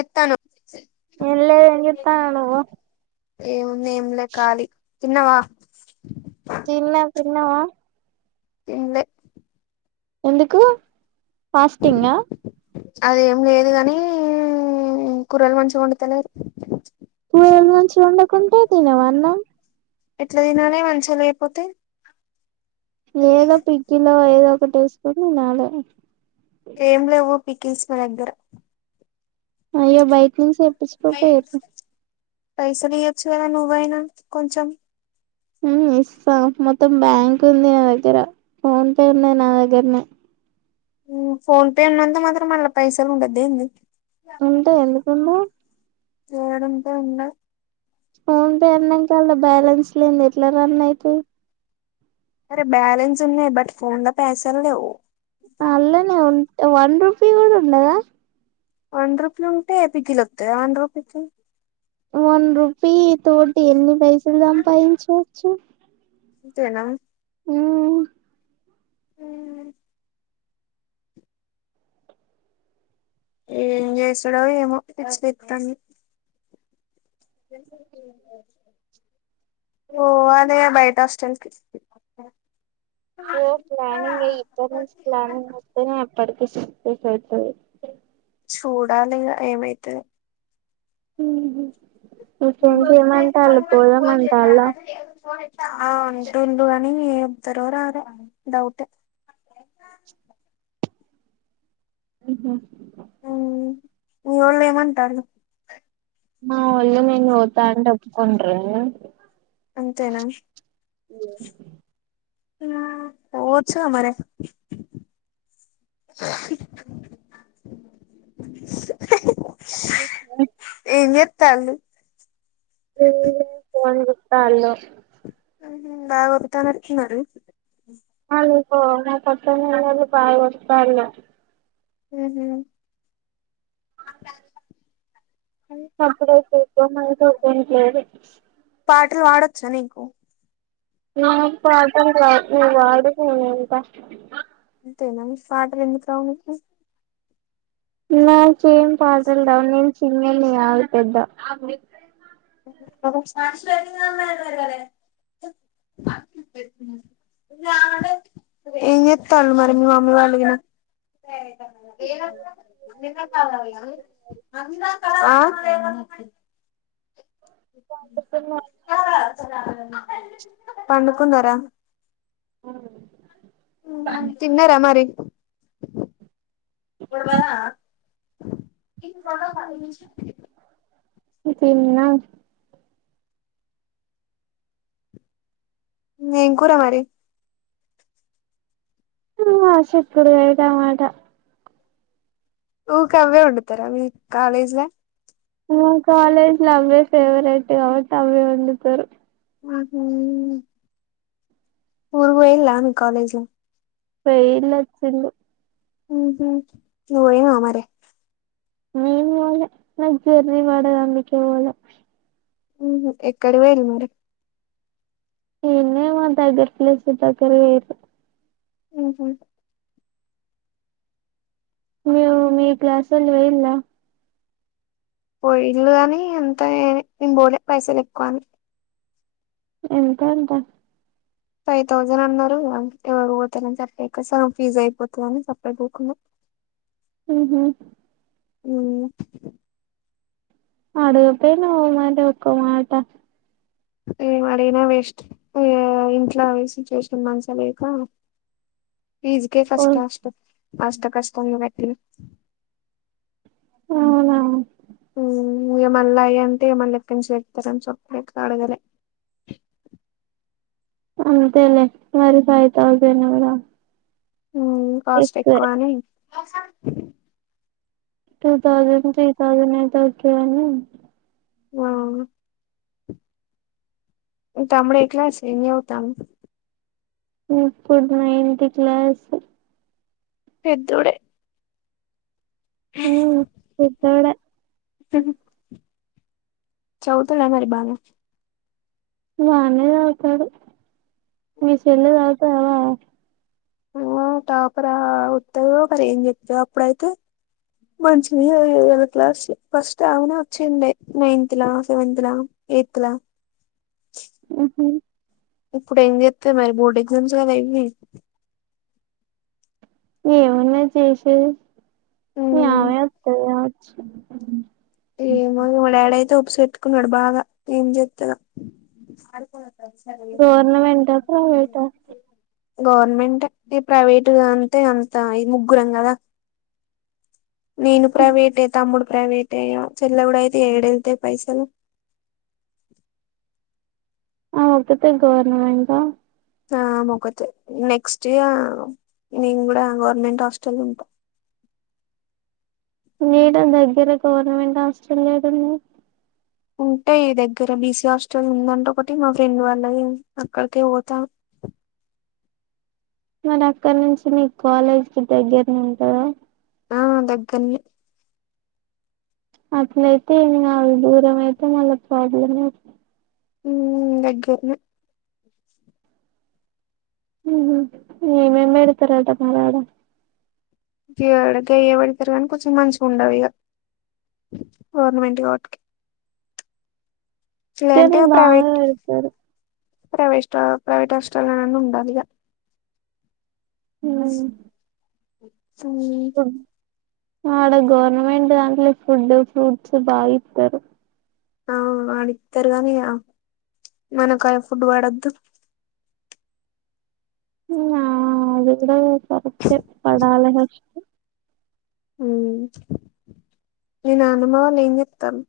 ఎత్తాను ఏం లేదు ఏం చెప్తాను నువ్వు ఏముంది ఏంలే ఖాలీ తిన్నవా తిన్నాం తిన్నవా తిన్లే ఎందుకు ఫాస్టింగ్ ఆ అదేం లేదు గాని కూరలు మంచిగా వండుతలేదు కూరలు మంచిగా ఉండకుంటే తినవా అన్నం ఎట్ల తినాలే మంచిగా లేకపోతే ఏదో పికిలో ఏదో ఒకటి వేసుకో నాలో ఏం లేవు పికిల్స్ నా దగ్గర అయ్యో బైకింగ్ సేప్ [inaudible] పైసల్ ఇయొచ్చు కదా నువ్వైనా కొంచం ఉ ఇస్త మొత్తం బ్యాంక్ ఉంది నా దగ్గర ఫోన్ పే ఉన్నది నా దగ్గరనే ఫోన్ పే ఉన్నంత మాత్రం అళ్ళ పైసల్ ఉండద్దా ఏందీ ఉంటయి ఎందుకుండవ్ ఏడుంటై ఉండయ్ ఫోన్పే అన్నంక అన్లా బ్ బ్యాలెన్స్ లేంది ఎట్ల రన్ అయితయి అరే బాలన్స్ ఉన్నయ్ బట్ ఫోన్ల పైసల్ లేవు అల్లనే ఉ వన్ రూపీ గుడా ఉండదా వన్ రూపీ ఉంటే పికిల్ వస్తదా వన్ రూపీకి వన్ రూపీ తోటి ఎన్ని పైసల్ సంపాదించావ్ చు ఇంతేనా ఉం ఏం చేసుడో ఏమో పిచ్చిలేత్తాంది ఓ అదే బయట హాస్టల్కి పో ప్లానింగ్ వెయ్యి ఇప్పటి నుంచి ప్లానింగ్ వేస్తేనే ప్పడికి సెట్ అయితే అయితది చూడాలి ఇగ ఏమైతదో ఉహు ఇంకేం చేయమంటాన్లు పోదాంఅంటాన్ల ఆ అంటుండు గని అత్తారో రారో డౌటే ఉహు మీఒళ్ళు ఏం అంటాన్లు మా ఒళ్ళు నేను పోతా అంట ఒప్పుకుంటర్కని అంతేనా ఉమ్ పోవచ్చుగా మరి ఏం జెత్ తలు ఫోన్ జుత్తన్లు బావ వస్తానట్ ఉన్నాడు [unintelligible] ఉహు అప్పుడ [unintelligible] పాటలు పాడొచ్చా నీకూ నాకు పాటలు రావు ను పడుకో నేన్ వింటా అంతేనా పాటలు ఎందుకు రావు నీకు నాకేం పాటలు రావు నేను సింగర్ణి కాదు పెద్ద ఏం చెత్తాళ్లు మరి మీ మమ్మీ వాళ్ళగిన ఆ [unintelligible] ఆ పండకుంన్న ర ఉ తిన్నార మరి బుడు బా [inaudible] ఇ తిన్నము ఏం కూర మరి ఆ చిక్కుడుకాయ టమాట ఊకవ్వే ఉండుతరా మీ కాలేజిల ఉ కాలేజ్ ల అవే ఫవరెట్ కాబట్టి అవే వండుతరు ఉ హ్ ఊరు పోయింల్ల మీ కాలేజ్ పెండ్లు అచ్చిండు ఊ హు నువ్ పోయినవ మరి మేం పోలే జర్నీ పడది అందుకె పోలే ఊ ఎక్కడివేరు మరి ఈన్నే మా దగ్గర ప్లేస్కు దగ్గర వేయరు ఉ హు నువ్వు మీ క్లాస్ ళ్ళు పోయిండ్రా పోయింల్లు గని అంత నేనే నేను బోలే పైసలు ఎక్కువ అని ఎంత ఎంత ఫై తౌజన్ అన్నారు అ ఎవరు పోతానంటే ఇంక సగం ఫీజ్ అయిపోతదని సపరేట్ బుక్ న హు హు అడుగ పెనవ్ ఒ మాట ఒక్క మాట ఎమడిగిన వేస్ట్ ఇంట్ల వే సిట్యుయేషన్ మంచిగ లేక ఫీజుకె ఫస్ట్ హాస్ట అష్టకష్టాలు వెట్టి అవున హు ఇగ మళ్ళా అయ అంటే మళ్ళ ఎక్కంచి తేత్తరని సప్డేకా అడగలే అంతేలే మరి ఫైవ్ తౌజండ్ కద మ్ కాస్ట్ ఎక్కువని టూ తౌసెండ్ త్రీ తౌసెన్ అయితే ఒకే గని అవును మీ తమ్ముడు ఎ క్లాస్ ఏం చదువుతం ఇప్పుడు నైన్త్ క్లాస్ పెద్దొడే ఉ ఇక్కడే చవుతుల మరి బాగా బానే రావుతారు విషేలే రావుత ఆ టాపర్ వత్తందో ఒకరి ఏం చెప్పారు అప్పుడైతే మంచిది క్లాస్ ఫస్ట్ ఆవునా వచ్చిండే నైన్త్ లా సెవెంతత్ లా ఎయిత్ లా ఇప్పుడు ఏం చెస్తాయి మరి బోర్డు ఎగ్జామ్స్ కదా ఇవి ఏమన్నా చేసేది న మ్మ్ ఆమె వస్తుంది వచ్చ ఏమో మా డాడీ అయితే ట్టుకున్నాడు బాగా ఏం చేస్తంద ఆడుకో గవర్నమెంట్ ప్రైవేట్ గవర్నమెంట్ అంటే ప్రైవేట్ అంటే అంత ముగ్గురం కదా నేను ప్రైవేట్ తమ్ముడు ప్రైవేట్ చెల్ల ఉడయితే ఎడతే పైసలు ఆతతే గవర్నమెంట్ ఆ మక నెక్స్ట్ ఇ నేను కూడా గవర్నమెంట్ హాస్టల్ ఉంటా నేడం దగ్గర గవర్నమెంట్ హాస్ట్రలయాలుంది ఉంటాయి దగ్గర బీసీ హాస్టల్ ఉందంటే ఒకటి మా ఫ్రెండ్ వాళ్ళ అక్కడికే పోతాం మరి అక్కడ నుంచి మీ కాలేజ్ కి దగ్గరని ఉంటందా ఆ దగ్గని అలా అయితేని దూరం అతే మ ప్రోబ్లమ్ ఉ దగ్గన్న న మేమ్ మెడతారద మారడ ఇడగా అయ్య పడతారు కానీ కొంచెం మంచిగా ఉండవు ఇక గవర్నమెంట్ వాటికి ఎ ప్రైవేట్ బాగాతారు ప్రైవేట్ ప్రైవేట్ హాస్పిటల్ ఉండాలిగా అ ఉ స ఆడ గవర్నమెంట్ దాంట్లో ఫుడ్డు ఫ్రూట్స్ బాగా ఇస్తారు ఆ అడితారు గాని మనకు ఫుడ్ పడొద్దు అది కూడా పరతే పడాాల ఉ నేను అనుభవాలు ఏం చెప్తాను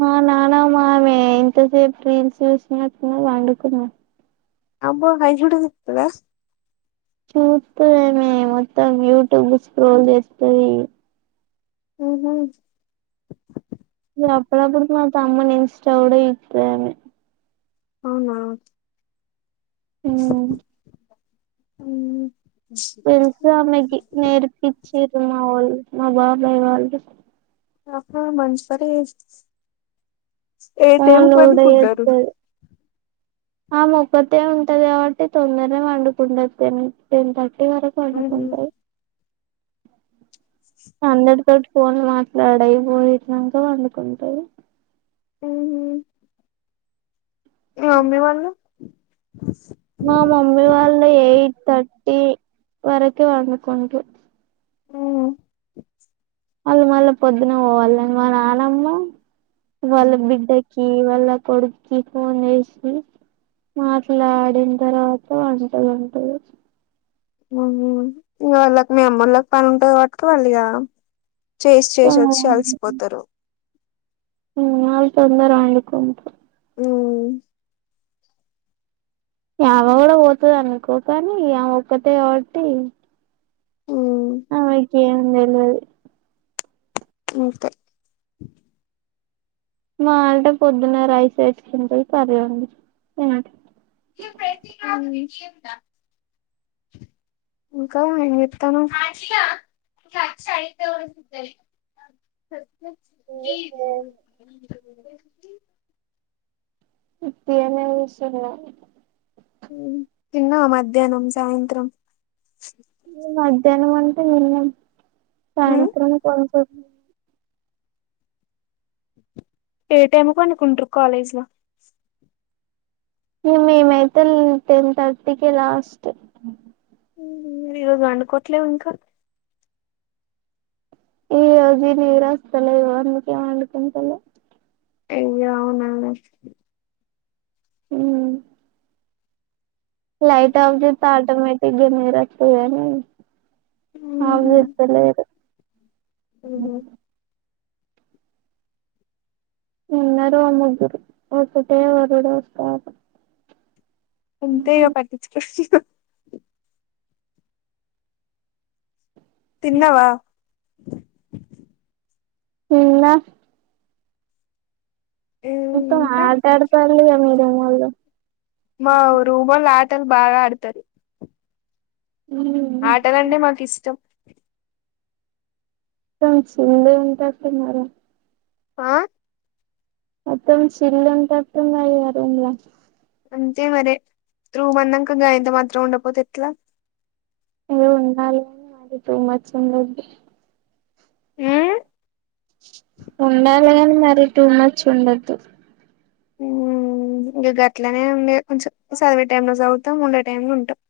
మా నానా మామెే ఇంతసేపు రెల్స్ చూసినట్టున్నారు వండుకున్నాం అబ్బో హైజడి ఇతుద చూస్తూ ఏమ మొత్తం యూట్యూబ్ స్క్రోల్ చేస్తయి హ అప్పులా కుడుకు అత అమ్మ నెచ కూడా కూడా ఇత అవునావును ఉమ్ అ తెలుసు ఆమెకి నేర్పి మా వాళ్ళు మా బాబాయి వాళ్ళు ఆహా ఆహా మంచిపనే ఏతేం ఫోన్లు కొని కూడా పుగారు చేత్తది ఆమె ఒకటే ఉంటాది కాబట్టి తొందర పడుకుంటాది తిని టెన్ థర్టీ [unintelligible] ఊహూ అంటారు అందటితోటి ఫోన్లు మాట్లాడయి ఇప్పుడూ ఇచ్చినంక పండుకుంటాడు. హ్ హు మీ మమ్మీ వాళ్ళు బస్ [unintelligible] మా మమ్మీ వాళ్ళు ఎయిట్ థర్టీ వరకే వండుకుంటారు. ఉమ్ ఆళ్ళు మల్లా పొద్దున పోవాలే మా నానమ్మ వాళ్ళ బిడ్డకి కి వాళ్ళ కొడుక్కి ఫోన్ చేసి మాట్లాడిన తర్వాత ఇగ వంటిది వంటిది ఇగ వాళ్ళకు మీ అమ్మోళ్ళకి పని ఉంటాది. కాబట్టి పండుకోవళిగా చేసి చేసి వో చ్చి అలసిపోతారు వాళ్ళు తొందర పండుకుంటారు. హూ మా అవ్వ కూడా పోతది అనుకో కాని ఆమే ఒక్కతే కాబట్టి ఉమ్ ఏముంది ఏంలేదు ఓకే మా అంటే పొద్దున్న రైస్ పెట్టుకుంటడి కర్రి వండు హు ఉ ఇంకా ఏం చెత్తన్నావ్ ఇప్పుడే నేన్ కూసున్న తిన్నావా మధ్యాహ్నం సాయంత్రం ఇగ మధ్యాహ్నం అంత తిన్న ఉమ్ సాయంత్రం కొంచెం ఏ టైమ్ పండుకుంటారు కాలేజి ల ఇగ మేమైతే టెన్ థర్టీకే లాస్ట్ ఈ రోజు వండుకోవట్లేవ్ ఇంకా ఈ రోజు ఈ నీద్రా ఆస్తలేదు అందుకే వండుకుంటలే అయ్య అవునా ఉమ్ లైట్ అపూజేసి పాటలు పేట్ కొంచెం నిద్ర అత్తది అని అవు ఓత్త లేదు ఉమ్ హా నేను ఓ ముగ్గురు ఒకటే [unintelligible] అంతే ఇగ పట్టిచ్చు కోర్ ఇగ తిన్నావా తిన్న మొత్తం ఇంకా ఆట ఆడుతళ్ళుగా మీర్ మల్ల మల్ బాగా ఆడతారు ఉ ఆటలంటే మాకు ఇష్టం చింద ఉంటాన్నారు ఆ మొత్తం చిల్ వుంటంట ఉంది కదా రూమ్లో అంతే మర రూమన్నాక గాయంత మాత్రం ఉండపోతే ఎట్లా ఏది ఉండాలిని మది టూ మచ్చ ఉండదు ఆ ఉండాలిగాని మరి టూ మర్చ్ి ఉండద్దు ఇంక గట్లనే కొంచెం చదివే టై లో చదువుతాం ఉండే టైమ్ లో ఉంటాం